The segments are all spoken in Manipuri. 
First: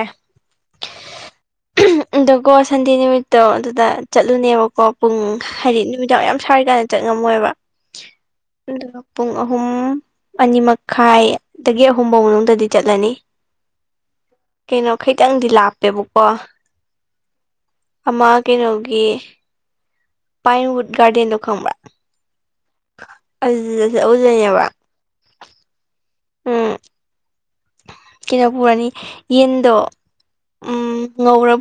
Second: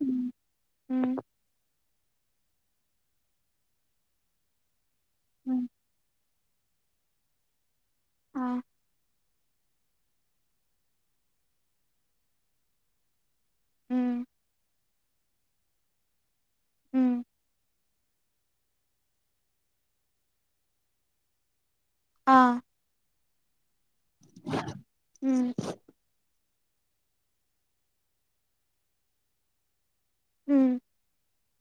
ꯑ ꯎꯝ ꯎꯝ ꯑꯀꯣ ꯁꯟꯗꯦ ꯅꯨꯃꯤꯠꯇꯣ ꯑꯗꯨꯗ ꯆꯠꯂꯨꯅꯦꯕꯀꯣ ꯄꯨꯡ ꯎꯝ ꯍꯥꯏꯔꯠ ꯅꯨꯃꯤꯗꯥꯡ ꯌꯥꯝ ꯁꯥꯔꯤꯀꯥꯟꯗ ꯆꯠꯉꯝꯃꯣꯏꯕ ꯑꯥ ꯑ ꯄꯨꯡ ꯑꯍꯨꯝ ꯑꯅꯤ ꯃꯈꯥꯏꯗꯒꯤ ꯑꯍꯨꯝꯐꯥꯎ ꯃꯅꯨꯡꯗꯗꯤ ꯆꯠꯂꯅꯤ ꯎꯝ ꯀꯩꯅꯣ ꯈꯈꯤꯇꯪꯗꯤ ꯂꯥꯞꯄꯦꯕꯀꯣ ꯎꯝ ꯑꯃꯥ ꯀꯩꯅꯣꯒꯤ ꯄꯥꯏꯟꯋꯠ ꯒꯥꯗꯦꯟꯗꯨ ꯈꯝꯥ ꯑꯥ ꯑꯗꯨ ꯑꯗꯨꯖꯕ ꯎꯝ ꯀꯩꯅꯄꯔꯅꯤ ꯌꯦꯟꯗꯣ ꯎꯝ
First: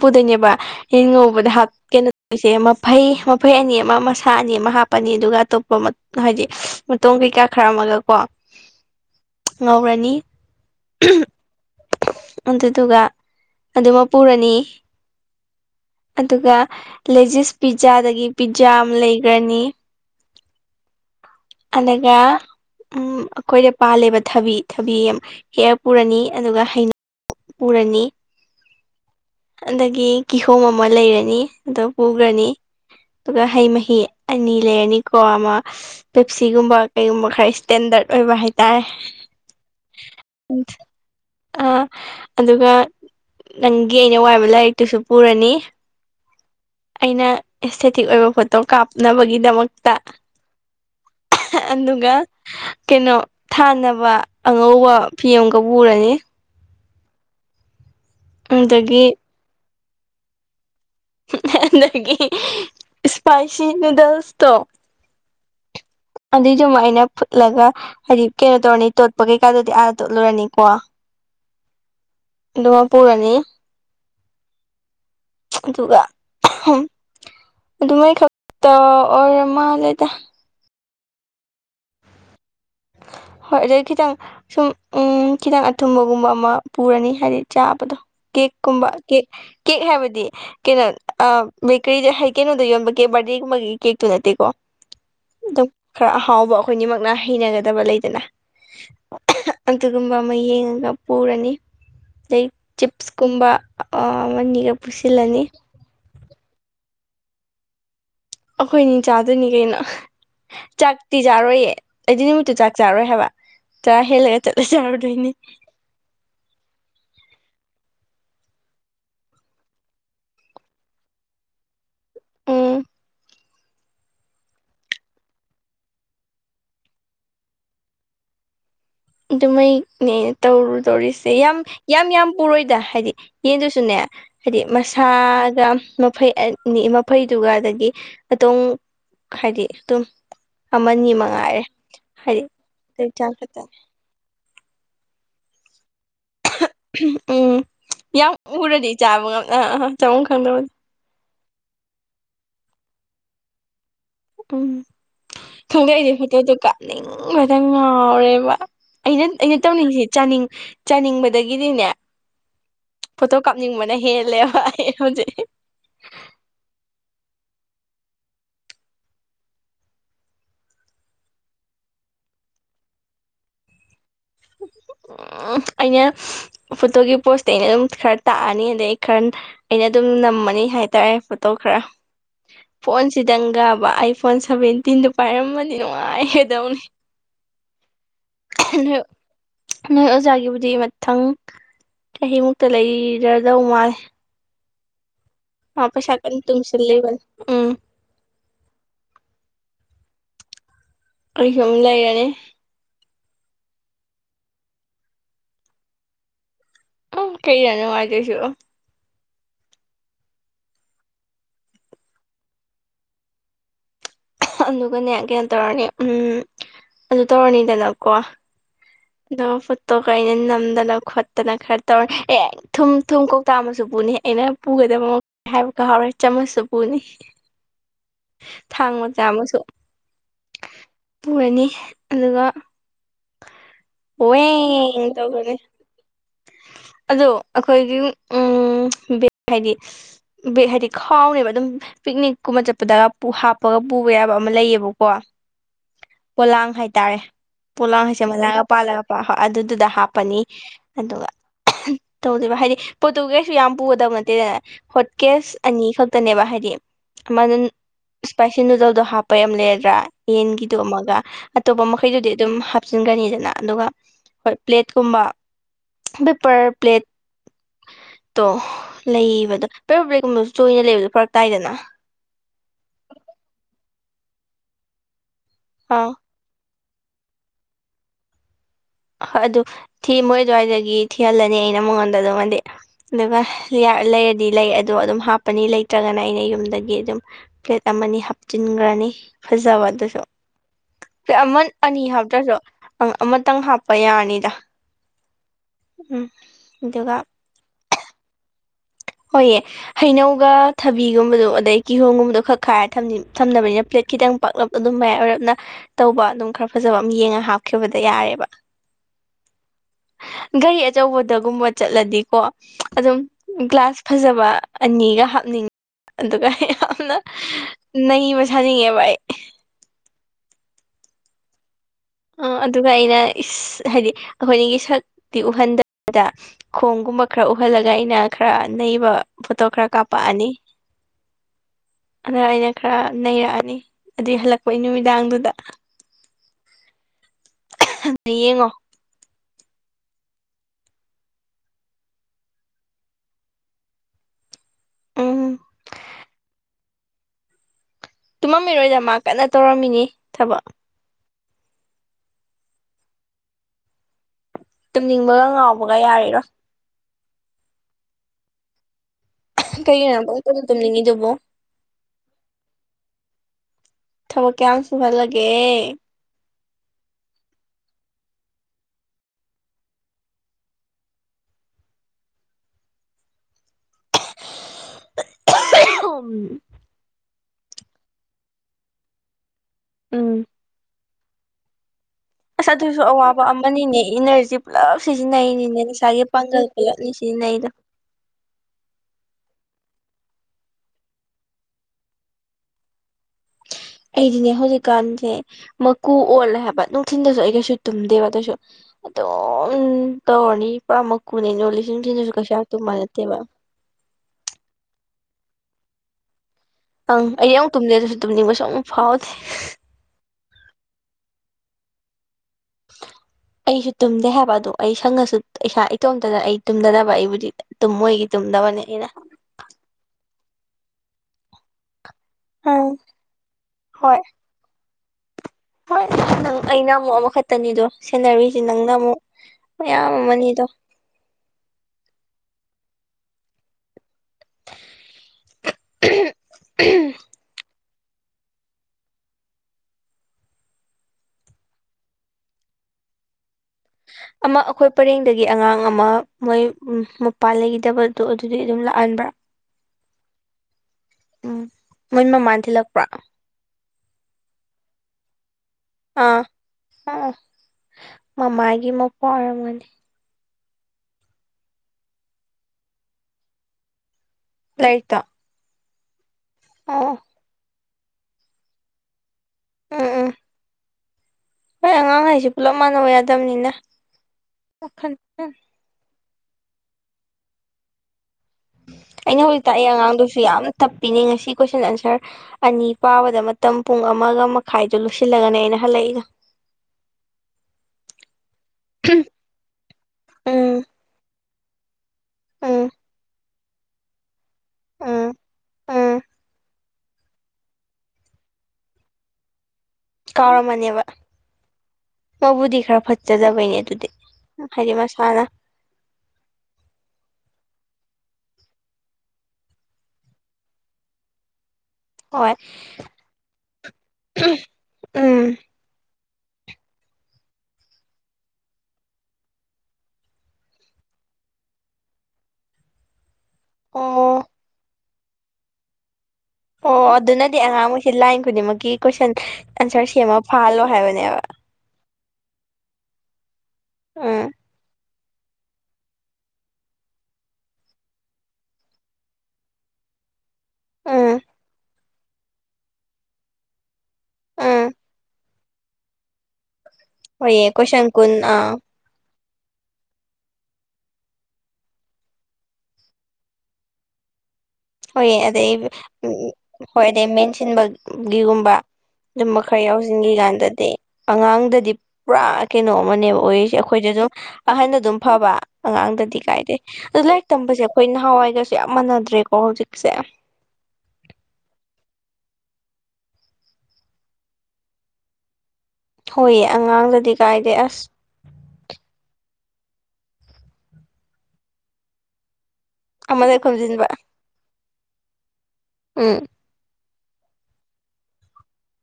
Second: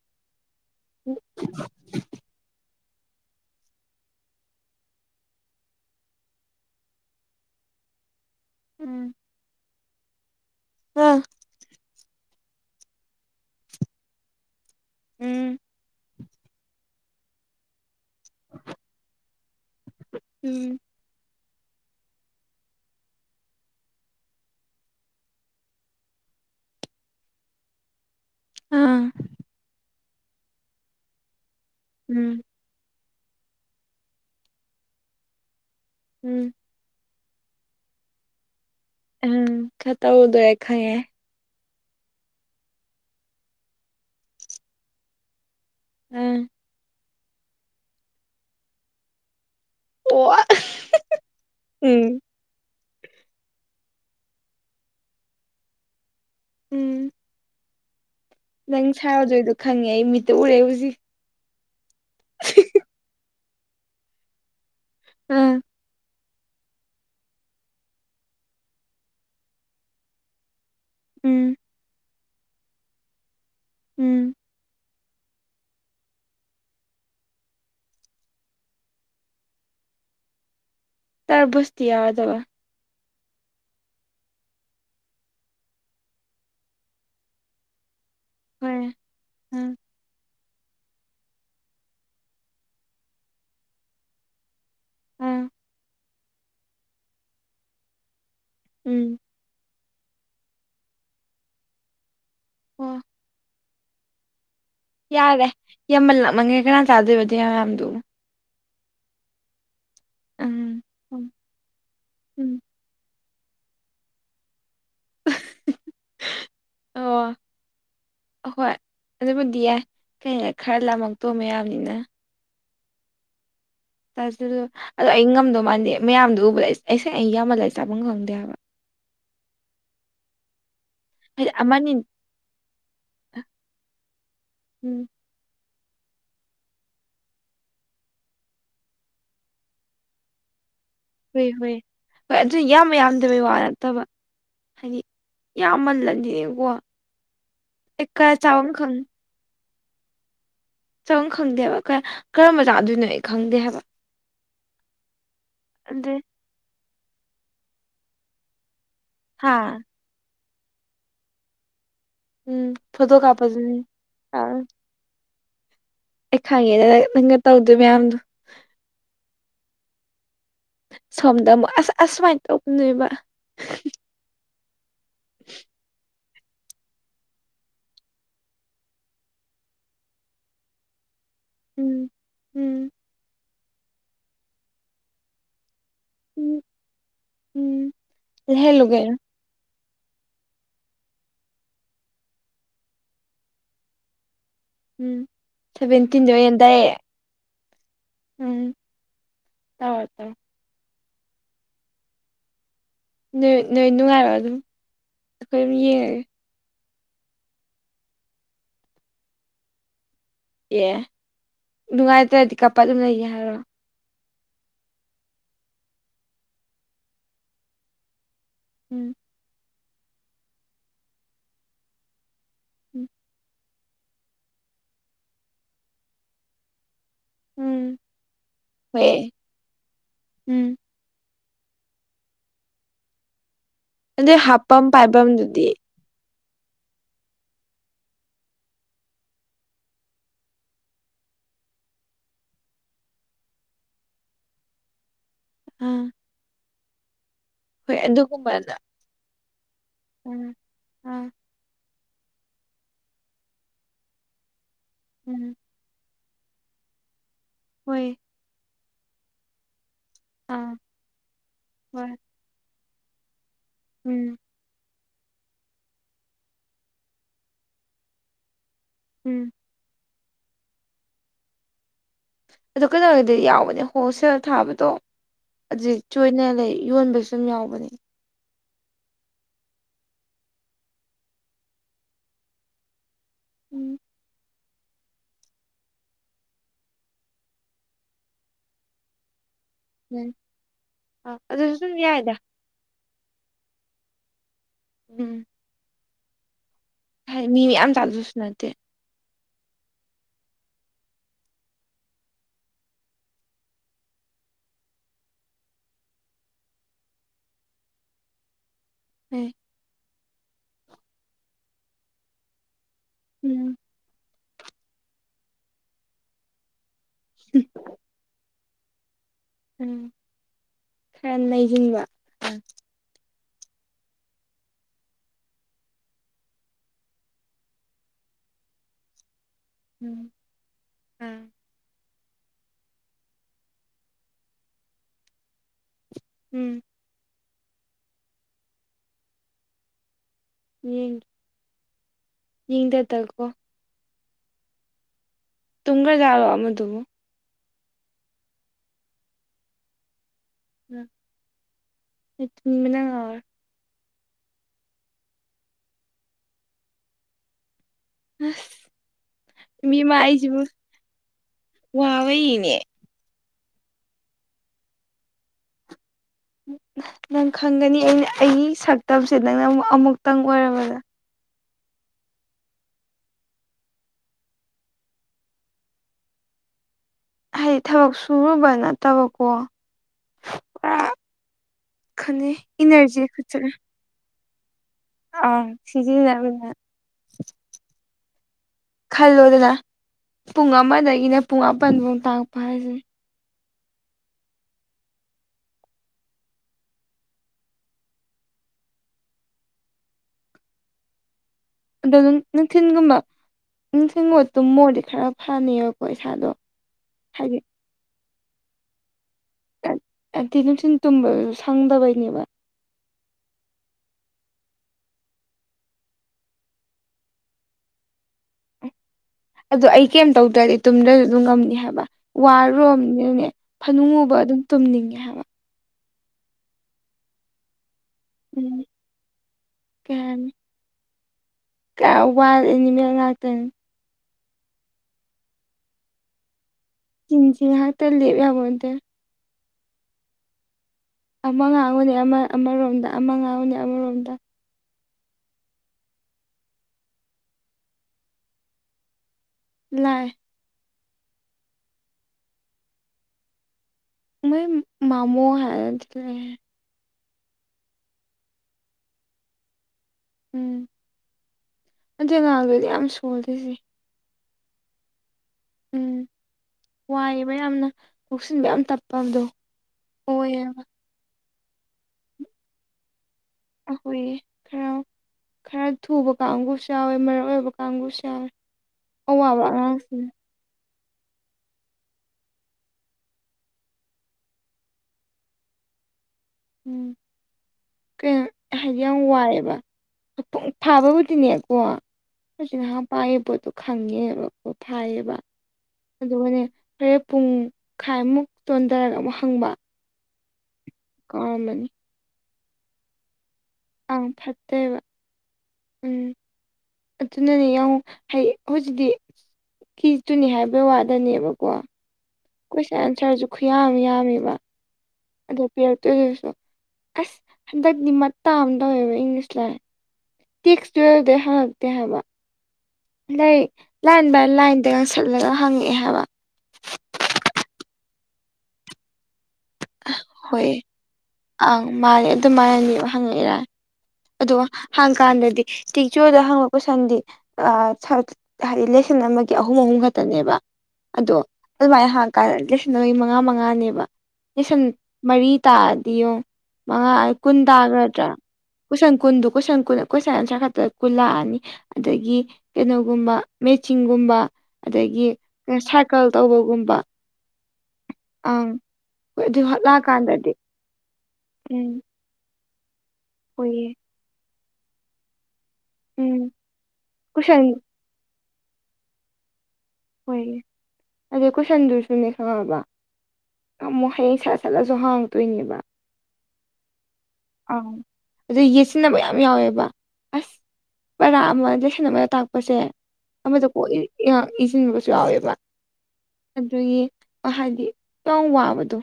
ꯄꯨꯗꯣꯏꯅꯦꯕ ꯌꯦꯟ ꯉꯧꯕꯗ ꯍꯥ ꯀꯩꯅꯣ ꯇꯧꯁꯦ ꯐꯩ ꯃꯈꯩ ꯑꯅꯤ ꯑꯃ ꯃꯁꯥ ꯑꯅꯤ ꯑꯃ ꯍꯥꯞꯄꯅꯤ ꯑꯗꯨꯒ ꯑꯇꯣꯞꯄ ꯍꯥꯏꯗꯤ ꯃꯇ ꯀꯩꯀꯥ ꯈꯔ ꯀꯣ ꯎꯝ ꯉꯧꯔꯅꯤ ꯑꯥ ꯑꯗꯨꯗꯨꯒ ꯑꯗꯨꯃ ꯄꯨꯔꯅꯤ ꯎꯝ ꯑꯗꯨꯒ ꯂꯦꯖꯤꯁ ꯄꯤꯖꯥꯗ ꯒꯤ ꯄꯤꯖꯥ ꯑꯃ ꯂꯩꯈ꯭ꯔꯅꯤ ꯎꯝ ꯑꯗꯨꯒ ꯎꯝ ꯑꯩꯈꯣꯏꯗ ꯄꯥꯂꯦꯕ ꯊꯕꯤ ꯊꯕꯤ ꯑꯃ ꯍꯦꯛ ꯄꯨꯔꯅꯤ ꯑꯗꯨꯒ ꯍꯩꯅ ꯄꯨꯔꯅꯤ ꯑꯥ ꯑꯗꯒꯤ ꯀꯤꯍꯣꯝ ꯑꯃ ꯂꯩꯔꯅꯤ ꯑꯗꯣ ꯎꯝ ꯄꯨꯈ꯭ꯔꯅꯤ ꯑꯗꯨꯒ ꯍꯩ ꯃꯍꯤ ꯑꯅꯤ ꯂꯩꯔꯅꯤꯀꯣ ꯑꯃ ꯎꯝ ꯄꯦꯞꯁꯤꯒꯨꯝꯕ ꯀꯩꯒꯨꯝꯕ ꯈꯔ ꯏꯁꯇꯦꯟꯗꯔꯠ ꯑꯣꯏꯕ ꯍꯥꯏꯇꯥꯔꯦ ꯎꯝ ꯈ ꯇꯎꯗꯣꯏꯔꯦ ꯈꯪꯉꯦ ꯑ ꯑꯗꯨꯒ ꯅꯪꯒꯤ ꯑꯩꯅ ꯋꯥꯏꯕ ꯂꯥꯏꯔꯤꯛꯇꯨꯁꯨ ꯄꯨꯔꯅꯤ ꯎꯝ ꯑꯩꯅ ꯑꯦꯁꯊꯦꯇꯤꯛ ꯑꯣꯏꯕ ꯐꯣꯇꯣ ꯀꯥꯞꯅꯕꯒꯤꯗꯃꯛ ꯑꯣ ꯑꯗꯨꯒ ꯎꯝ ꯀꯩꯅꯣ ꯊꯥꯅꯕ ꯑꯉꯧꯕ ꯐꯤ ꯑꯃꯒ ꯎꯔꯅꯤ ꯎꯝ ꯅꯪ ꯑꯗꯒꯤ ꯁꯥꯔꯗꯣꯏꯗꯣ ꯈꯪꯉꯦ ꯑꯩ ꯃꯤꯠꯇ ꯎꯔꯦ ꯍꯧꯖꯤꯛ ꯍꯗꯒꯤ ꯏꯁꯄꯥꯏꯁꯤ ꯅꯨꯗꯜꯁ ꯇꯣ ꯎꯝ ꯑꯗꯨꯏꯗꯨꯃ ꯑꯩꯅ ꯐꯨꯠꯂꯒ ꯍꯥꯏꯗꯤ ꯀꯩꯅꯣ ꯇꯧꯔꯅꯤ ꯇꯣꯠꯄ ꯀꯩꯀꯥꯗꯨꯗꯤ ꯑꯥꯗ ꯇꯣꯠꯂꯨꯔꯅꯤꯀꯣ ꯎꯝ ꯂꯃꯄꯔꯅꯤ ꯎꯝ ꯑꯗꯨꯒ ꯑꯗꯨꯃꯥꯏ ꯈ ꯑꯣꯔ ꯃꯥ ꯂꯩꯗ ꯇꯔ ꯁꯤ ꯌꯥꯋꯥꯗꯕ ꯍꯣꯏ ꯑꯗꯩ ꯈꯤꯇꯪ ꯁꯨꯝ ꯈꯤꯇꯪ ꯑꯊꯨꯝꯕꯒꯨꯝꯕ ꯑꯃ ꯄꯨꯔꯅꯤ ꯍꯥꯏꯗꯤ ꯆꯥꯕꯗꯣ ꯀꯦꯛ ꯀꯨꯝꯕ ꯍꯣꯏ ꯀꯦꯛ ꯑꯥ ꯀꯦꯛ ꯍꯥꯏꯕꯗꯤ ꯀꯩꯅꯣ ꯕꯦꯀꯔꯤꯗ ꯀꯩꯅꯣꯗ ꯌꯣꯟꯕꯒꯤꯦ ꯕꯥꯔꯊꯗꯦꯒꯨꯝꯕꯒꯤ ꯀꯦꯛꯇꯨ ꯅꯠꯇꯦꯀꯣ ꯑꯥ ꯑꯗꯨꯝ ꯈꯔ ꯑꯍꯥꯎꯕ ꯑꯩꯈꯣꯏꯅꯤꯃꯛꯅ ꯍꯩꯅꯒꯗꯕ ꯂꯩꯗꯅ ꯎꯝ ꯑꯗꯨꯒꯨꯝꯕ ꯑꯃ ꯌꯦꯡꯉꯒ ꯄꯨꯔꯅꯤ ꯑꯩ ꯑꯣ ꯆꯤꯞꯁꯀꯨꯝꯕ ꯑꯅꯤꯒ ꯌꯥꯔꯦ ꯌꯥꯝꯃꯜ ꯂꯥꯛꯃꯒꯦ ꯀꯅꯥ ꯆꯥꯗꯣꯏꯕꯗꯤ ꯃꯌꯥꯝꯗꯨ ꯑꯩꯈꯣꯏꯅꯤ ꯆꯥꯗꯣꯏꯅꯤ ꯀꯩꯅꯣ ꯎꯝ ꯆꯥꯛꯇꯤ ꯆꯥꯔꯣꯏꯌꯦ ꯑꯗꯨꯗꯤ ꯅꯨꯃꯨꯠꯇꯨ ꯎꯝ ꯆꯥꯛ ꯆꯥꯔꯣꯏ ꯍꯥꯏꯕ ꯇ ꯍꯦꯜꯂ ꯆꯂ ꯆꯥꯎꯔꯗꯣꯏꯅꯤ ꯑꯣ ꯑꯍꯣꯏ ꯑꯗꯨꯕꯨꯗꯤ ꯑꯦ ꯀ ꯈꯔ ꯂꯥꯝꯃꯛꯇꯣ ꯃꯌꯥꯝꯅꯤꯅ ꯎꯝ ꯆꯥ ꯑꯗꯣ ꯑꯩ ꯉꯝꯗꯧ ꯃꯥꯟꯗꯦ ꯃꯌꯥꯝꯗꯨ ꯎꯕ ꯑꯩꯁꯦ ꯑꯩ ꯌꯥꯝꯌꯥꯝꯕꯜ ꯂ ꯆꯥꯐꯝ ꯈꯪꯗꯦ ꯍꯥꯏꯕ ꯑꯗꯨꯃꯥꯏꯅꯦ ꯇꯧꯔꯨꯗꯧꯔꯤꯁꯦ ꯍꯥꯏꯗꯤ ꯌꯥꯝ ꯑꯃꯅꯤ ꯌꯥꯝ ꯌꯥꯝ ꯄꯨꯔꯣꯏꯗ ꯍꯥꯏꯗꯤ ꯌꯦꯡꯗꯨꯁꯨꯅꯦ ꯍꯥꯏꯗꯤ ꯎꯝ ꯃꯁꯥꯒ ꯃꯐꯩ ꯑꯅꯤ ꯃꯐꯩꯗꯨꯒ ꯑꯗꯒꯤ ꯑꯇꯣꯝ ꯍꯥꯏꯗꯤ ꯑꯗꯨꯝ ꯑꯃꯅꯤ ꯍꯣꯏ ꯃꯉꯥꯏꯔꯦ ꯍꯣꯏ ꯍꯣꯏ ꯍꯥꯏꯗꯤ ꯑꯗꯨ ꯌꯥꯝ ꯆꯥꯡ ꯌꯥꯝꯗꯕꯩ ꯋꯥ ꯈꯛꯇꯅꯤ ꯅꯠꯇꯕ ꯍꯥꯏꯗꯤ ꯌꯥꯝꯃꯜꯂ ꯎꯝ ꯌꯥꯝ ꯀꯌꯥ ꯆꯥꯐꯝ ꯎꯔꯗꯤ ꯈꯪ ꯆꯥꯕ ꯉꯝ ꯑ ꯆꯃꯣꯝ ꯈꯪꯗꯕꯗꯤ ꯈꯪꯗꯦꯕ ꯀꯔꯝꯕ ꯆꯥꯗꯣꯏꯅꯣ ꯑꯩ ꯈꯪꯗꯦ ꯍꯥꯏꯕ ꯎꯝ ꯊꯣꯡꯗꯛꯏꯁꯦ ꯑꯗꯩ ꯐꯣꯇꯣꯗꯣ ꯀꯥꯅꯤꯡꯕꯇꯪ ꯉꯥꯎꯔꯦꯕ ꯑꯩꯅ ꯍꯥ ꯑꯩꯅ ꯇꯧꯅꯤꯡꯉꯁꯤ ꯆꯥꯅꯤꯡ ꯆꯥꯅꯤꯡꯕꯗꯒꯤꯗꯤꯅꯦ ꯎꯝ ꯐꯣꯇꯣ ꯀꯥꯞꯄꯗꯨꯅꯤ ꯀꯥꯞꯅꯤꯡꯕꯅ ꯍꯦꯜꯂꯦꯕ ꯑꯥ ꯑꯩ ꯍꯧꯖꯤꯛ ꯑꯩ ꯈꯪꯉꯦꯗ ꯅꯪꯒ ꯇꯧꯗꯣꯏ ꯃꯌꯥꯝꯗꯣ ꯁꯣꯝꯗ ꯑꯃꯨꯛ ꯑꯁ ꯑꯁ ꯁꯨꯃꯥꯏꯅ ꯇꯧ ꯅꯣꯏꯕ ꯎ ꯑꯩꯅ ꯐꯣꯇꯣꯒꯤ ꯄꯣꯁꯇꯤ ꯑꯩꯅ ꯑꯗꯨꯝ ꯈꯔ ꯇꯥꯛꯑꯅꯤ ꯑꯗꯩ ꯑꯩ ꯈꯔ ꯑꯩꯅ ꯑꯗꯨꯝ ꯅꯝꯃꯅꯤ ꯍꯥꯏꯇꯥꯔꯦ ꯇꯧꯈ꯭ꯔ ꯎꯝ ꯎꯝ ꯐꯣꯟꯁꯤꯗꯪꯒꯥꯕ ꯑꯩ ꯐꯣꯟ ꯁꯚꯦꯟꯇꯤꯟꯗꯣ ꯄꯥꯏꯔꯝꯃꯅꯤ ꯎꯝ ꯍꯗꯎꯅꯤ ꯎꯝ ꯂꯩꯍꯜꯂꯨꯒꯦꯔꯣ ꯅꯣꯏ ꯑꯣꯖꯥꯒꯤꯕꯨꯗꯤ ꯃꯊꯪ ꯆꯍꯤꯃꯨꯛꯇ ꯂꯩꯔꯗꯧ ꯃꯥꯜ ꯎꯝ ꯁꯕꯦꯟꯇꯤꯟꯖꯗꯑ ꯇꯨꯡꯁꯤꯜꯂꯤꯕꯅꯤ ꯎꯝ ꯎꯝ ꯇꯥꯎ ꯇꯥꯎ ꯑꯝ ꯂ ꯌꯥꯅꯦꯦ ꯅꯣꯏ ꯅꯣꯏ ꯅꯨꯡꯉꯥꯏꯔꯣ ꯑꯗꯨꯝ ꯑꯩꯈꯣꯏ ꯑꯗꯨꯝ ꯌꯦꯡꯉꯒꯦ ꯑ ꯀꯩ ꯌꯥꯅ ꯋꯥꯖꯦꯁꯨ ꯑꯦ ꯅꯨꯡꯉꯥꯏꯇ꯭ꯔꯗꯤ ꯀꯄ ꯑꯗꯨꯝ ꯂꯩꯒꯦ ꯍꯥꯏꯔꯣ ꯑꯗꯨꯒꯅꯦ ꯀꯩꯅꯣ ꯇꯧꯔꯅꯤ ꯎꯝ ꯑꯗꯨ ꯇꯧꯔꯅꯤꯗꯅꯀꯣ ꯎꯝ ꯅ ꯐꯠꯇꯣ ꯀꯩꯅ ꯅꯝꯗꯅ ꯈꯠꯇꯅ ꯈꯔ ꯇ ꯊꯨꯝ ꯎꯝ ꯊꯨꯝ ꯀꯧꯇꯥ ꯑꯃꯁꯨ ꯄꯨꯅꯤ ꯑꯩꯅ ꯄꯨꯒꯗꯕ ꯃ ꯍꯥꯏꯕꯒ ꯍꯧꯥꯎꯔꯦ ꯆꯥꯃꯁꯁꯨ ꯄꯨꯅꯤ ꯎꯝ ꯊꯥꯡ ꯃꯆꯥ ꯍꯣꯏꯑꯦ ꯑꯃꯁꯨ ꯎꯝ ꯄꯨꯔꯅꯤ ꯑꯗꯨꯒ ꯑꯗꯨꯏ ꯍꯥꯞꯐꯝ ꯍꯡ ꯇꯧꯒꯅꯤ ꯄꯥꯏꯐꯝꯗꯨꯗꯤ ꯑꯗꯣ ꯑꯩꯈꯣꯏꯒꯤ ꯎꯝ ꯕ ꯍꯥꯏꯗꯤ ꯕ ꯍꯥꯏꯗꯤ ꯈꯥꯎꯅꯦꯕ ꯑꯗꯨꯝ ꯄꯤꯛꯅꯤꯛꯀꯨꯝꯕ ꯆꯠꯄꯗ ꯍꯥꯞꯄꯒ ꯄꯨꯕ ꯌꯥꯕ ꯑꯃ ꯂꯩꯌꯦꯕꯀꯣ ꯎꯝ ꯄ ꯂꯥꯡ ꯍꯥꯏꯇꯥꯔꯦ ꯄꯣꯠꯂꯥꯡ ꯍꯥꯏꯁꯦ ꯃꯅꯥꯥꯡꯒ ꯄꯥꯜꯂꯒ ꯄ ꯑꯗꯨꯗꯨꯗ ꯍꯥꯞꯄꯅꯤ ꯎꯝ ꯑꯗꯨꯒ ꯑꯥ ꯇꯧꯗꯦꯕ ꯍꯥꯏꯗꯤ ꯄꯣꯇꯨꯒꯦꯁꯁꯨ ꯌꯥꯝ ꯄꯨꯒꯗꯕ ꯅꯠꯇꯦꯗꯅ ꯎꯝ ꯍꯣꯠꯀꯦꯁ ꯑꯅꯤ ꯈꯛꯇꯅꯦꯕ ꯍꯥꯏꯗꯤ ꯃꯥꯅ ꯍꯣꯏ ꯏꯁꯄꯥꯏꯁꯤ ꯅꯨꯗꯜꯗꯣ ꯍꯥꯞꯄ ꯌꯥꯝ ꯂꯩꯔꯗ꯭ꯔꯥ ꯌꯦꯟꯒꯤ ꯑꯥ ꯑꯗꯨꯝ ꯑꯃꯒ ꯑꯇꯣꯞꯄ ꯍꯣꯏ ꯃꯈꯩꯗꯨꯗꯤ ꯑꯗꯨꯝ ꯍꯥꯞꯆꯤꯟꯒꯅꯤꯗꯅ ꯑꯗꯨꯒ ꯎꯝ ꯍꯣꯏ ꯄ꯭ꯂꯦꯠ ꯀꯨꯝꯕ ꯄꯦꯄꯔ ꯄ꯭ꯂꯦꯠ ꯇꯣ ꯎꯝ ꯂꯩꯕꯗꯣ ꯄ ꯄꯣꯕꯒꯨꯝꯕꯁꯨ ꯆꯣꯏꯅ ꯂꯩꯕꯗ ꯐꯔꯛ ꯇꯥꯏꯗꯅ ꯑ ꯀꯩꯅꯣꯒꯤꯗꯤ ꯌꯥꯎꯕꯅꯦ ꯍꯣꯜꯁꯦꯜ ꯊꯥꯕꯗꯣ ꯑꯗꯨ ꯑꯥ ꯆꯣꯏꯅ ꯂꯩ ꯌꯣꯟꯕꯁꯨ ꯑꯗꯨꯨꯝ ꯌꯥꯎꯕꯅꯦ ꯍꯣꯏ ꯑꯗꯨ ꯊꯤ ꯃꯣꯏ ꯑꯗꯨꯋꯥꯏꯗꯒꯤ ꯊꯤꯍꯜꯂꯅꯤ ꯑꯩꯅ ꯃꯉꯣꯟꯗ ꯑꯗꯨꯝꯉꯥꯟꯗꯤ ꯑꯗꯨꯒ ꯎꯝ ꯂꯩꯔꯗꯤ ꯂꯩ ꯑꯗꯣ ꯑꯗꯨꯝ ꯍꯥꯞꯄꯅꯤ ꯂꯩꯇ꯭ꯔꯒꯅ ꯑꯩꯅ ꯌꯨꯝꯗꯒꯤ ꯑꯗꯨꯝ ꯄ꯭ꯂꯦꯠ ꯑꯃꯅꯤ ꯍꯥꯞꯆꯤꯟꯈ꯭ꯔꯅꯤ ꯐꯖꯕꯗꯨꯁꯨ ꯑ ꯑꯥ ꯑꯃ ꯑꯗꯨꯁꯨ ꯑꯗꯨꯝ ꯑꯅꯤ ꯌꯥꯏꯗ ꯍꯥꯞꯇ꯭ꯔꯁꯨ ꯑꯪ ꯑꯃꯇꯪ ꯍꯥꯞꯄ ꯌꯥꯅꯤꯗ ꯎꯝ ꯎꯝ ꯑꯗꯨꯒ ꯍꯥꯏ ꯃꯤ ꯃꯌꯥꯝ ꯇꯥꯗꯕꯁꯨ ꯅꯠꯇꯦ ꯍꯣꯏꯌꯦ ꯍꯩꯅꯧꯒ ꯊꯕꯤꯒꯨꯝꯕꯗꯣ ꯑꯗꯩ ꯀꯤꯍꯣꯝꯒꯨꯝꯕꯗꯣ ꯈꯔ ꯈꯥꯏꯔ ꯊꯝꯅꯕꯅꯤꯅ ꯄ꯭ꯂꯦꯠꯈꯤ ꯈꯤꯇꯪ ꯄꯥꯛꯂꯞ ꯑꯗꯨꯝ ꯃꯌꯥꯏ ꯑꯣꯏꯔꯞꯅ ꯇꯧꯕ ꯑꯗꯨꯝ ꯈꯔ ꯐꯖꯕ ꯑꯃ ꯌꯦꯡꯉ ꯍꯥꯞꯈꯤꯕꯗ ꯌꯥꯔꯦꯕ ꯎꯝ ꯒꯥꯔꯤ ꯑꯆꯧꯕꯗꯒꯨꯝꯕ ꯆꯠꯂꯗꯤꯀꯣ ꯑꯗꯨꯝ ꯎꯝ ꯒ꯭ꯂꯥꯁ ꯐꯖꯕ ꯑꯅꯤꯒ ꯍꯥꯞꯅꯤꯡꯉꯦ ꯑꯗꯨꯒ ꯌꯥꯝꯅ ꯅꯩꯕ ꯁꯥꯅꯤꯡꯉꯦꯕ ꯑꯩ ꯎꯝ ꯈꯔ ꯅꯩꯖꯤꯡꯕ ꯑꯗꯨꯒ ꯑꯩꯅ ꯍꯥꯏꯗꯤ ꯑꯩꯈꯣꯏꯒꯤ ꯁꯛꯇꯤ ꯎꯍꯟꯗꯕ ꯑꯗ ꯈꯣꯡꯒꯨꯝꯕ ꯈꯔ ꯎꯍꯜꯂꯒ ꯑꯩꯅ ꯈꯔ ꯅꯩꯕ ꯐꯇꯣ ꯈꯔ ꯀꯥꯄ ꯎꯝ ꯑꯅꯤ ꯑꯥ ꯑꯗ ꯑꯩꯅ ꯈꯔ ꯅꯩꯔꯛꯑꯅꯤ ꯑꯗꯨꯏ ꯍꯜꯂꯛꯄꯒꯤ ꯅꯨꯃꯤꯗꯥꯡꯗꯨꯗ ꯎꯝ ꯌꯦꯡꯉꯣ ꯌꯦꯠ ꯌꯦꯗꯦ ꯇꯀꯣ ꯎꯝ ꯇꯨꯡꯒ ꯔ ꯑꯃꯗꯨꯃꯣ ꯇꯨꯝꯃꯝꯃꯤꯔꯣꯏꯗ ꯃꯥ ꯀꯟꯅ ꯇꯧꯔꯝꯃꯤꯅꯤ ꯊꯕꯛ ꯎ ꯃ ꯇꯨꯝꯅꯤꯡꯕꯒ ꯉꯥꯎꯕꯒ ꯌꯥꯔꯤꯔꯣ ꯑꯁ ꯃꯤ ꯀꯩꯒꯤꯅꯣ ꯅꯪ ꯄꯪꯇꯨꯝ ꯃꯥꯥꯏꯁꯤꯕꯨ ꯇꯨꯝꯅꯤꯡꯉꯤꯗꯨꯕꯨ ꯋꯥꯕ ꯏꯅꯦ ꯊꯃꯣ ꯀꯌꯥꯁꯨꯣꯚꯜ ꯂꯒꯦ ꯎꯝ ꯅꯪ ꯈꯪꯒꯅꯤ ꯑꯩꯅ ꯑꯩꯒꯤ ꯁꯛꯇꯝꯁꯦ ꯅꯪꯅ ꯑꯃꯨꯛꯇꯪ ꯑꯣꯏꯔꯕꯅꯦ ꯎꯝ ꯍꯥꯏꯗꯤ ꯊꯕꯛ ꯁꯨꯔꯨꯕ ꯅꯠꯇꯕꯀꯣ ꯄꯨꯔꯥ ꯈꯅꯤ ꯑꯁ ꯑꯗꯨꯁꯨ ꯏꯅꯔꯖꯤ ꯑꯋꯥꯕ ꯈꯨꯠꯆꯠ ꯑꯃꯅꯤꯅꯦ ꯏꯅꯔꯁꯤ ꯄꯨꯜꯂꯞ ꯑꯥ ꯁꯤꯖꯤꯟꯅꯩꯅꯤꯅꯦ ꯉꯁꯥꯏꯒꯤ ꯄꯥꯡꯒꯜ ꯁꯤꯖꯤꯟꯅꯕꯅ ꯄꯨꯂꯞꯅꯤ ꯁꯤꯖꯤꯟꯅꯩꯗꯣ ꯈꯜꯂꯣꯗꯅ ꯄꯨꯡ ꯑꯃꯗꯒꯤꯅ ꯄꯨꯡ ꯃꯥꯄꯟ ꯐꯧ ꯇꯥꯛꯄ ꯍꯥꯏꯁꯦ ꯑꯩꯗꯤꯅꯦ ꯍꯧꯖꯤꯛꯀꯥꯟꯁꯦ ꯃꯀꯨ ꯑꯣꯜꯂꯦ ꯍꯥꯏꯕ ꯅꯨꯡꯊꯤꯟꯜꯗꯁꯨ ꯑꯩ ꯀꯩꯁꯨ ꯇꯨꯝꯗꯦꯕ ꯑꯗꯨꯁꯨ ꯑꯗꯨꯝ ꯇꯧꯅꯤ ꯄ꯭ꯔꯥꯃꯨ ꯑꯗꯣ ꯅꯨꯡꯊꯤꯜꯒꯨꯝꯕ ꯅꯨꯡꯊꯤꯜꯒꯣ ꯇꯨꯝꯃꯣꯔꯗꯤ ꯈꯔ ꯐꯅꯤꯑꯕꯀꯣ ꯏꯁꯥꯗꯣ ꯑꯪ ꯑꯩ ꯍꯥꯏꯗꯤ ꯑꯃꯨꯛ ꯇꯨꯝꯂꯗꯁꯨ ꯇꯨꯝꯅꯤꯡꯕꯁꯨ ꯑꯃꯨꯛ ꯐꯥꯎꯗꯦ ꯅꯝ ꯊꯟꯇꯨꯝꯕ ꯁꯪꯗꯥꯕꯏꯅꯦꯕ ꯑꯩꯁꯨ ꯇꯨꯝꯗꯦ ꯍꯥꯏꯕ ꯑꯗꯨꯗ ꯑꯩ ꯁꯪꯉꯁꯨ ꯏꯁꯥ ꯏꯇꯣꯝꯇꯅ ꯑꯩ ꯇꯨꯝꯗꯗꯅꯕ ꯑꯩꯕꯨꯗꯤ ꯇꯨꯝꯃꯣꯏꯒꯤ ꯕꯅꯦ ꯏꯅ ꯒꯥꯔꯤ ꯇꯨꯝꯗ꯭ꯔꯁꯨ ꯑꯗꯨꯝ ꯉꯝꯅꯤ ꯍꯥꯏꯕ ꯎꯝ ꯋꯥꯔꯨꯔꯔꯕꯅꯤꯅꯅꯦ ꯍꯣꯏ ꯐꯅꯉꯨꯕ ꯑꯗꯨꯝ ꯇꯨꯝꯅꯤꯡꯉꯦ ꯍꯥꯏꯕ ꯍꯣꯏ ꯅꯪ ꯑꯩꯅ ꯑꯃꯨꯛ ꯑꯃꯈꯛꯇꯅꯤꯗꯣ ꯁꯦꯟꯅꯔꯤꯁꯦ ꯎꯝ ꯅꯪꯅ ꯑꯃꯨꯛ ꯃꯌꯥꯝ ꯑꯃꯅꯤꯗꯣ ꯀ ꯋꯥꯏꯜ ꯑꯦꯅꯤꯃꯦꯜ ꯉꯥꯛꯇꯅꯤ [inaudible] ꯆꯤꯡ ꯆꯤꯡ ꯍꯥ ꯇ ꯂꯦ ꯍꯥꯏꯕꯣꯟꯗ ꯑꯃ ꯉꯥꯡꯕꯨꯅꯦ ꯑꯃ ꯑꯃꯔꯣꯝꯗ ꯑꯃ ꯉꯥꯡꯅꯦ ꯑꯃ ꯑꯩꯈꯣꯏ ꯄꯔꯦꯡꯗꯒꯤ ꯑꯉꯥꯡ ꯑꯃ ꯃꯣꯏ ꯃꯄꯥꯟ ꯂꯩꯈꯤꯗꯕꯗꯣ ꯑꯗꯨꯗꯤ ꯑꯗꯨꯝ ꯂꯥꯛꯑꯟꯕ꯭ꯔꯥ ꯂꯏ ꯎꯝ ꯃꯣꯏ ꯃꯃꯥꯟ ꯊꯤꯜꯂꯛꯄ꯭ꯔ ꯃꯣꯏ ꯃꯃꯨ ꯍꯥꯏ ꯃꯃꯥꯏꯒꯤ ꯃꯄ ꯑꯣꯏꯔꯝꯃꯅꯤ ꯎꯝ ꯑꯗꯨꯗ ꯉꯥꯡꯗꯗꯤ ꯌꯥꯝ ꯁꯣꯜꯜꯂꯤꯣꯏꯁꯦ ꯂꯩꯥꯏꯇꯥ ꯎꯝ ꯋꯥꯏꯑꯕ ꯌꯥꯝꯅ ꯀꯣꯛꯁꯤꯟꯕ ꯌꯥꯝ ꯇꯞꯄ ꯑꯗꯣ ꯍꯕ ꯍꯉꯥꯡ ꯍꯥꯏꯁꯤꯦ ꯄꯨꯂꯞ ꯃꯅ ꯌꯥꯦ ꯑꯩꯈꯣꯏ ꯈꯔ ꯎꯝ ꯈꯔ ꯊꯨꯕ ꯀꯥꯡꯕꯨꯁꯨ ꯌꯥꯎꯋꯦ ꯃꯔꯛ ꯑꯣꯏꯕ ꯀꯥꯡꯕꯨꯁꯨ ꯌꯥꯎꯋꯦ ꯑꯩꯅ ꯍꯧꯖꯤꯛ ꯑꯋꯥꯕ ꯇꯥꯛꯏ ꯑꯉꯥꯡꯁꯤꯅ ꯑꯉꯥꯡꯗꯨꯁꯨ ꯌꯥꯝ ꯇꯞꯄꯤꯅꯤ ꯉꯁꯤ ꯀꯣꯏꯁꯟ ꯑꯟꯁꯔ ꯑꯅꯤ ꯄꯥꯕꯗ ꯃꯇꯝ ꯄꯨꯡ ꯑꯃꯒ ꯃꯈꯥꯏꯗꯣ ꯂꯣꯏꯁꯤꯜꯂꯒꯅꯤ ꯑꯩꯅ ꯂꯩꯒ ꯎꯝ ꯀ ꯍꯥꯏꯗꯤ ꯌꯥꯝ ꯋꯥꯔꯦꯕ ꯄꯨꯡ ꯎꯝ ꯐꯥꯕꯕꯨꯗꯤꯅꯦ ꯀ ꯍꯧꯖꯤ ꯎꯝ ꯉꯥꯏꯍꯥꯛ ꯄꯥꯛꯕ ꯄꯣꯠꯇꯣ ꯈꯪꯉꯦꯕꯀꯣ ꯎꯝ ꯐꯥꯏꯌꯦꯕ ꯎꯝ ꯑꯗꯨꯒꯅꯦ ꯍꯣꯔꯦꯟ ꯄꯨꯡꯈꯥꯏꯃꯨꯛ ꯆꯣꯟꯊꯔꯒ ꯑꯃꯨꯛ ꯍꯪꯕ ꯀꯧꯔ ꯃꯅꯦꯕ ꯀꯃꯅꯤ ꯃꯕꯨꯗꯤ ꯈꯔ ꯐꯠꯖꯗꯕꯩꯅꯦ ꯑꯗꯨꯗꯤ ꯍꯥꯏꯗꯤ ꯐꯠꯇꯦꯕ ꯃꯁꯥꯅ ꯎꯝ ꯑꯗꯨꯅꯅꯦ ꯌꯦꯡꯉ ꯍ ꯍꯧꯖꯤꯛꯇꯤ ꯐꯤꯇꯨꯅꯤ ꯍꯥꯏꯕꯩ ꯋꯥꯗꯅꯦꯕꯀꯣ ꯍꯣꯏ ꯀꯣꯏꯁꯟ ꯑꯟꯁꯔꯁꯨ ꯈꯨꯌꯥꯝ ꯌꯥꯝꯃꯦꯕ ꯎꯝ ꯑꯗꯣ ꯄꯤꯔꯛꯇꯣꯏꯗꯨ ꯑꯁ ꯍꯟꯗꯛꯤ ꯃ ꯇꯥꯝ ꯇꯧꯋꯦꯕ ꯏꯪꯂꯤꯁ ꯂꯥꯛꯔꯦ ꯇꯦꯛꯁ ꯇ꯭ꯋꯦꯜꯗ ꯍꯪꯉꯇꯦ ꯍꯥꯏꯕ ꯗꯩ ꯂꯥꯏꯟ ꯑꯣ ꯕꯥꯏ ꯂꯥꯏꯟꯗꯒꯁꯠꯂꯒ ꯍꯪꯉꯛꯑꯦ ꯍꯥꯏꯕ ꯑꯣ ꯑꯗꯨꯅꯗꯤ ꯑꯉꯥꯡꯈꯣꯏꯩꯁꯤ ꯂꯥꯏꯟ ꯈꯨꯗꯤꯡꯃꯛꯀꯤ ꯀꯣꯏꯁꯟ ꯑꯟꯆꯥ ꯁꯃ ꯐꯜꯣ ꯍꯥꯏꯕꯅꯦ ꯃꯥꯅꯤ ꯑꯗꯨꯃꯅꯅꯤ ꯍꯪꯉꯛꯏꯔꯥ ꯎꯝ ꯑꯗꯣ ꯍ ꯀꯥꯟꯗꯗꯤ ꯇꯤꯛꯆꯣꯗ ꯍꯪꯕ ꯀꯣꯏꯁꯟꯗꯤ ꯍꯥꯏꯗꯤ ꯂꯦꯁꯟ ꯑꯃꯒꯤ ꯑꯍꯨꯝ ꯑꯍꯨꯝ ꯈꯛꯇꯪ ꯅꯦꯕ ꯑꯗꯣ ꯎꯝ ꯑꯗꯨꯃꯥꯏꯅ ꯍꯥꯛꯀ ꯂꯤꯁꯤꯡ ꯑꯔꯤ ꯃꯉꯥ ꯃꯉꯥꯅꯦꯕ ꯂꯤꯁꯟ ꯎꯝ ꯃꯔꯤ ꯇꯥꯑꯗꯤꯌꯣ ꯃꯉꯥ ꯀꯨꯟ ꯍꯣꯏꯌꯦ ꯀꯣꯏꯁꯟ ꯇꯥꯒ꯭ꯔꯗ꯭ꯔꯥ ꯀꯨꯟ ꯑꯥ ꯎ ꯁꯪꯀꯨꯟꯗꯨ ꯀꯣꯏꯁꯟꯨ ꯀꯣꯏꯁꯟ ꯑꯟꯁꯥꯔ ꯈꯛꯇ ꯀꯨꯟ ꯂꯥꯛꯑꯅꯤ ꯑꯗꯒꯤ ꯀꯩꯅꯣꯒꯨꯝꯕ ꯃꯦꯆꯤꯡꯒꯨꯝꯕ ꯑꯗꯒꯤ ꯍꯣꯏꯌꯦ ꯑꯗꯩ ꯁꯔꯀꯜ ꯇꯧꯕꯒꯨꯝꯕ ꯍꯣꯏ ꯑꯗꯩ ꯑꯪ ꯃꯦꯟꯁꯤꯟꯕꯒꯤꯒꯨꯝꯕ ꯍꯣꯏ ꯑꯗꯨꯝꯕ ꯑꯗꯨ ꯈꯔ ꯍꯠꯂꯛꯑꯀꯥꯟꯗꯗꯤ ꯌꯥꯎꯁꯤꯟꯈꯤꯀꯥꯟꯗꯗꯤ ꯑꯉꯥꯡꯗꯗꯤ ꯄꯨꯔꯥ ꯀꯩꯅꯣ ꯑꯃꯅꯦꯕ ꯑꯣꯏꯔꯤꯁꯦ ꯍꯣꯏꯌꯦ ꯑꯩꯈꯣꯏꯗ ꯑꯗꯨꯝ ꯑꯍꯟꯗ ꯑꯗꯨꯝ ꯐꯕ ꯑꯉꯥꯡꯗꯗꯤ ꯎꯝ ꯀꯥꯏꯗꯦ ꯑꯗꯨ ꯂꯥꯏꯔꯤꯛ ꯀꯣꯏꯁꯟ ꯇꯝꯕꯁꯦ ꯑꯩꯈꯣꯏ ꯅꯍꯥꯟꯋꯥꯏꯒꯁꯨ ꯌꯥꯝ ꯃꯥꯟꯅꯗ꯭ꯔꯦꯀꯣ ꯍꯧꯖꯤꯛ ꯍꯣꯏ ꯑꯗꯨꯗ ꯈꯨꯣ ꯁꯟꯗꯨꯁ ꯑꯗꯨꯨꯝꯅꯦ ꯈꯪꯉꯕ ꯑꯃꯨꯛ ꯍꯌꯦꯡ ꯁꯠ ꯁꯠꯂꯁꯨ ꯍꯥꯡꯛꯇꯣꯏꯅꯦꯕ ꯍꯌꯦ ꯑꯉꯥꯡꯗꯗꯤ ꯀꯥꯏꯗꯩ ꯑꯥ ꯑꯁ ꯑꯗꯨ ꯌꯦꯠꯁꯤꯟꯅꯕ ꯌꯥꯝ ꯌꯥꯎꯋꯦꯕ ꯑꯁ ꯄꯔꯥ ꯑꯃ ꯂꯩꯁꯟ ꯑꯃꯗ ꯇꯥꯛꯄꯁꯦ ꯑꯃꯗ ꯀꯣ ꯏꯁꯤꯟꯕꯁꯨ ꯌꯥꯎꯋꯦꯕ ꯎꯝ ꯑꯗꯨꯒꯤ ꯍꯥꯏꯗꯤ ꯌꯥꯝ ꯋꯥꯕꯗꯣ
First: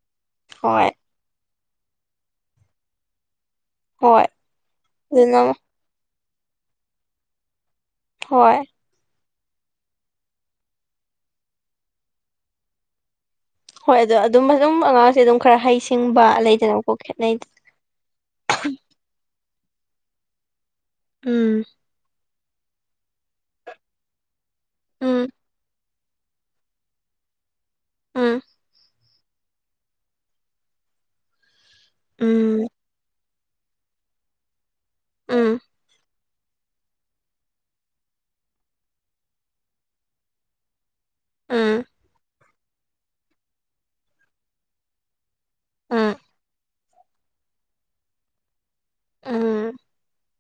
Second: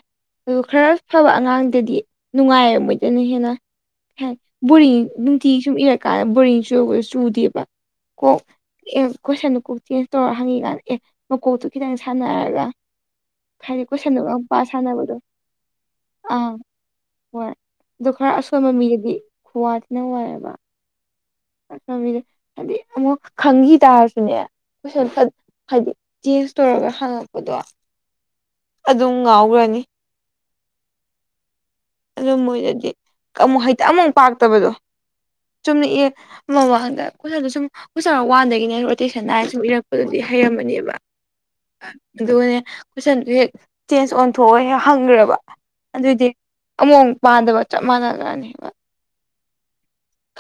ꯑꯗꯨ ꯈꯔ ꯍꯣꯏ ꯐꯕ ꯑꯉꯥꯡꯗꯗꯤ ꯅꯨꯡꯉꯥꯏꯔꯝꯃ ꯅ ꯍꯦꯟꯅ ꯍꯣꯏ ꯍꯥꯏ ꯕꯣꯔꯤꯡ ꯑꯗꯨꯅ ꯅꯨꯡꯇꯤ ꯁꯨꯝ ꯏꯔꯀꯥꯟꯗ ꯕꯣꯔꯤꯡꯁꯨ ꯆꯨꯗꯦꯕ ꯀ ꯍꯣꯏ ꯀꯣꯏꯁꯟꯗꯨ ꯀꯣꯛ ꯆꯦꯟꯖ ꯇꯧꯔ ꯍꯪꯉꯤꯀꯥꯟꯗ ꯑꯦ ꯃꯀꯣꯛꯇꯨ ꯈꯤꯇꯪ ꯁꯥꯟꯅꯔꯒ ꯍꯥꯏꯗꯤ ꯍꯣꯏ ꯑꯗꯣ ꯀꯣꯏꯁꯟꯗ ꯑꯗꯨꯝ ꯉꯄꯥ ꯑꯗꯨꯝ ꯁꯥꯟꯅꯕꯗꯣ ꯑꯉꯥꯡꯁꯦ ꯑꯗꯨꯝ ꯈꯔ ꯍꯩꯁꯤꯡꯕ ꯑꯥ ꯂꯩꯗꯅꯀꯣ ꯈꯦꯠꯅꯩꯗ ꯍꯣꯏ ꯑꯗꯨ ꯈꯔ ꯑꯁꯣꯟꯕ ꯃꯤꯒꯤꯗꯤ ꯈꯨꯋꯥ ꯊꯅ ꯋꯥꯏꯑꯦꯕ ꯎꯝ ꯆꯠꯗ ꯍꯥꯏꯗꯤ ꯑꯃꯨꯛ ꯈꯪꯈꯤ ꯇꯥꯔꯁꯨꯅꯦ ꯎꯝ ꯍꯥꯏꯗꯤ ꯆꯁ ꯇꯧꯔꯒ ꯍꯪꯉꯛꯄꯗꯣ ꯑꯝ ꯑꯗꯨꯝ ꯉꯥꯎꯈ꯭ꯔꯅꯤ ꯑꯗꯨ ꯎꯝ ꯃꯣꯏꯗꯗꯤ ꯑꯃꯨꯛ ꯍꯩꯛꯇ ꯑꯃꯨꯛ ꯄꯥꯛꯇꯕꯗꯣ ꯎꯝ ꯆꯨꯝꯅꯑ ꯃꯃꯥꯡꯗ ꯀꯗ ꯁꯨꯝ ꯀꯔ ꯋꯥꯟꯗꯒꯤꯅꯦ ꯔꯣꯇꯦ ꯁꯟ ꯍꯥꯏꯔ ꯁꯨꯝ ꯏꯔꯛꯄꯗꯨꯗꯤ ꯍꯩꯔꯝꯃꯅꯦꯕ ꯎꯝ ꯑꯗꯨꯅꯦ ꯀꯣꯏꯁꯟꯗꯨ ꯍꯦꯛ ꯆꯦꯟꯖ ꯑꯣꯟꯊꯑꯣ ꯍꯦꯛ ꯍꯪꯈ꯭ꯔꯦꯕ ꯎꯝ ꯑꯗꯨꯏꯗꯤ ꯑꯃꯨꯛꯛ ꯄꯥꯟꯗꯕ ꯆꯞ ꯃꯥꯟꯅꯈ꯭ꯔꯅꯦꯕ ꯑꯥ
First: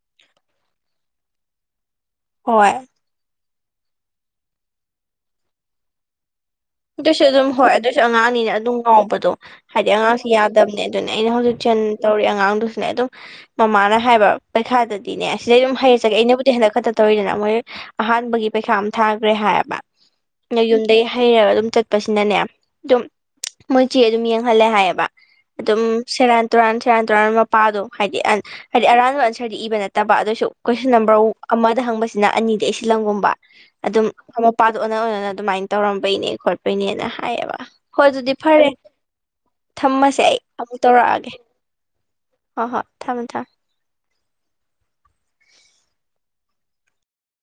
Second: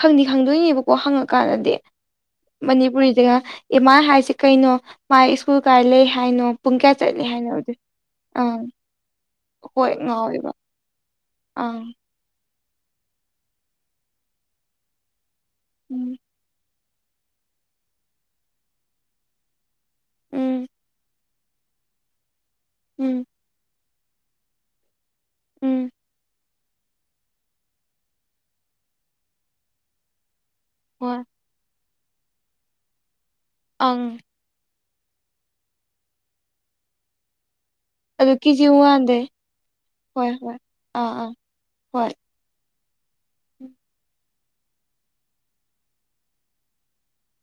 ꯈꯪꯗꯤ ꯈꯪꯗꯣꯏꯅꯦꯕꯀꯣ ꯍꯪꯉꯀꯥꯟꯗꯗꯤ ꯍꯣꯏ ꯃꯅꯤꯄꯨꯔꯤꯗꯒ ꯏꯃꯥ ꯍꯥꯏꯁꯤ ꯀꯩꯅꯣ ꯃꯥꯥꯏ ꯁ꯭ꯀꯨꯜ ꯀꯥꯏ ꯂꯩ ꯍꯥꯏꯅꯣ ꯄꯨꯡ ꯀꯌꯥ ꯑꯗꯨꯁꯨ ꯆꯠꯂꯦ ꯑꯗꯨꯝ ꯍꯥꯏꯅꯣ ꯍꯣꯏ ꯑꯗꯨ ꯑꯗꯨꯏꯁꯨ ꯑꯉꯥꯡꯅꯤꯅ ꯑꯪ ꯑꯗꯨꯝ ꯉꯥꯎꯕꯗꯣ ꯍꯥꯏꯗꯤ ꯍꯣꯏ ꯑꯉꯥꯡꯁꯨ ꯉꯥꯎꯋꯦꯕ ꯌꯥꯗꯕꯅꯦ ꯑꯗꯨꯅ ꯑꯩꯅ ꯍꯧꯖꯤꯛ ꯑꯪ ꯇꯧꯔꯤ ꯑꯉꯥꯡꯗꯨꯁꯨ ꯑꯗꯨꯝ ꯃꯃꯥꯅ ꯍꯥꯏꯕ ꯄꯩꯈꯥꯗꯗꯤꯅꯦ ꯁꯤꯗꯩ ꯑꯗꯨꯝ ꯎꯝ ꯍꯩꯔꯆꯒꯦ ꯑꯩꯅꯕꯨꯗꯤ ꯍꯟꯗꯛ ꯈ ꯇꯧꯔꯤꯗꯅ ꯃꯣꯏ ꯑꯍꯥꯟꯕꯒꯤ ꯄꯩꯈꯥ ꯑꯃ ꯊꯥꯈ꯭ꯔꯦ ꯍꯥꯏꯌꯦꯕ ꯎꯝ ꯅ ꯌꯨꯝꯗꯒꯤ ꯍꯩꯔꯒ ꯑꯗꯨ ꯆꯠꯄꯁꯤꯅꯅꯦ ꯎꯝ ꯃꯣꯏꯁꯤꯦ ꯑꯗꯨꯝ ꯌꯦꯡꯍꯜꯂꯦ ꯍꯥꯏꯌꯦꯕ ꯎꯝ ꯑꯗꯨꯝ ꯁꯦꯔꯥꯟ ꯇꯨꯔꯥꯟ ꯁꯤꯨꯔꯥꯟ ꯇꯨꯔꯥꯟ ꯃꯄꯥꯗꯣ ꯍꯥꯏꯗꯤ ꯍꯥꯏꯗꯤ ꯑꯔꯥꯟꯕ ꯑꯟꯁꯔꯗꯤ ꯏꯕ ꯅꯠꯇꯕ ꯑꯗꯨꯁꯨ ꯀꯣꯏꯁꯟ ꯅꯝꯕꯔ ꯍꯣꯏ ꯑꯃꯗ ꯍꯪꯕꯁꯤꯅ ꯑꯅꯤꯗꯤ ꯑꯩ ꯁꯤꯜꯂꯝꯪꯒꯨꯝꯕ ꯑꯗꯨꯝ ꯑꯪ ꯃ ꯃꯄꯥ ꯑꯗꯨ ꯑꯣ ꯑꯣꯅ ꯑꯗꯨꯃꯥꯏꯅ ꯇꯧꯔꯝꯕꯩꯅꯦ ꯈꯣꯠꯄꯩꯅꯦꯅ ꯍꯥꯏꯌꯦꯕ ꯍꯣꯏ ꯑꯗꯨꯗꯤ ꯑꯗꯨ ꯐꯔꯦ ꯀꯦꯖꯤ ꯋꯥꯟꯗꯩ ꯊꯝꯃꯁꯦ ꯍꯣꯏ ꯑꯩ ꯍꯣꯏ ꯑꯃꯨꯛ ꯑꯥ ꯑꯥ ꯇꯧꯔꯛꯑꯒꯦ ꯍꯣꯏ ꯍꯣꯏ ꯍꯣꯏ ꯊꯝꯃꯦ ꯊꯝꯃꯦ ꯎꯝ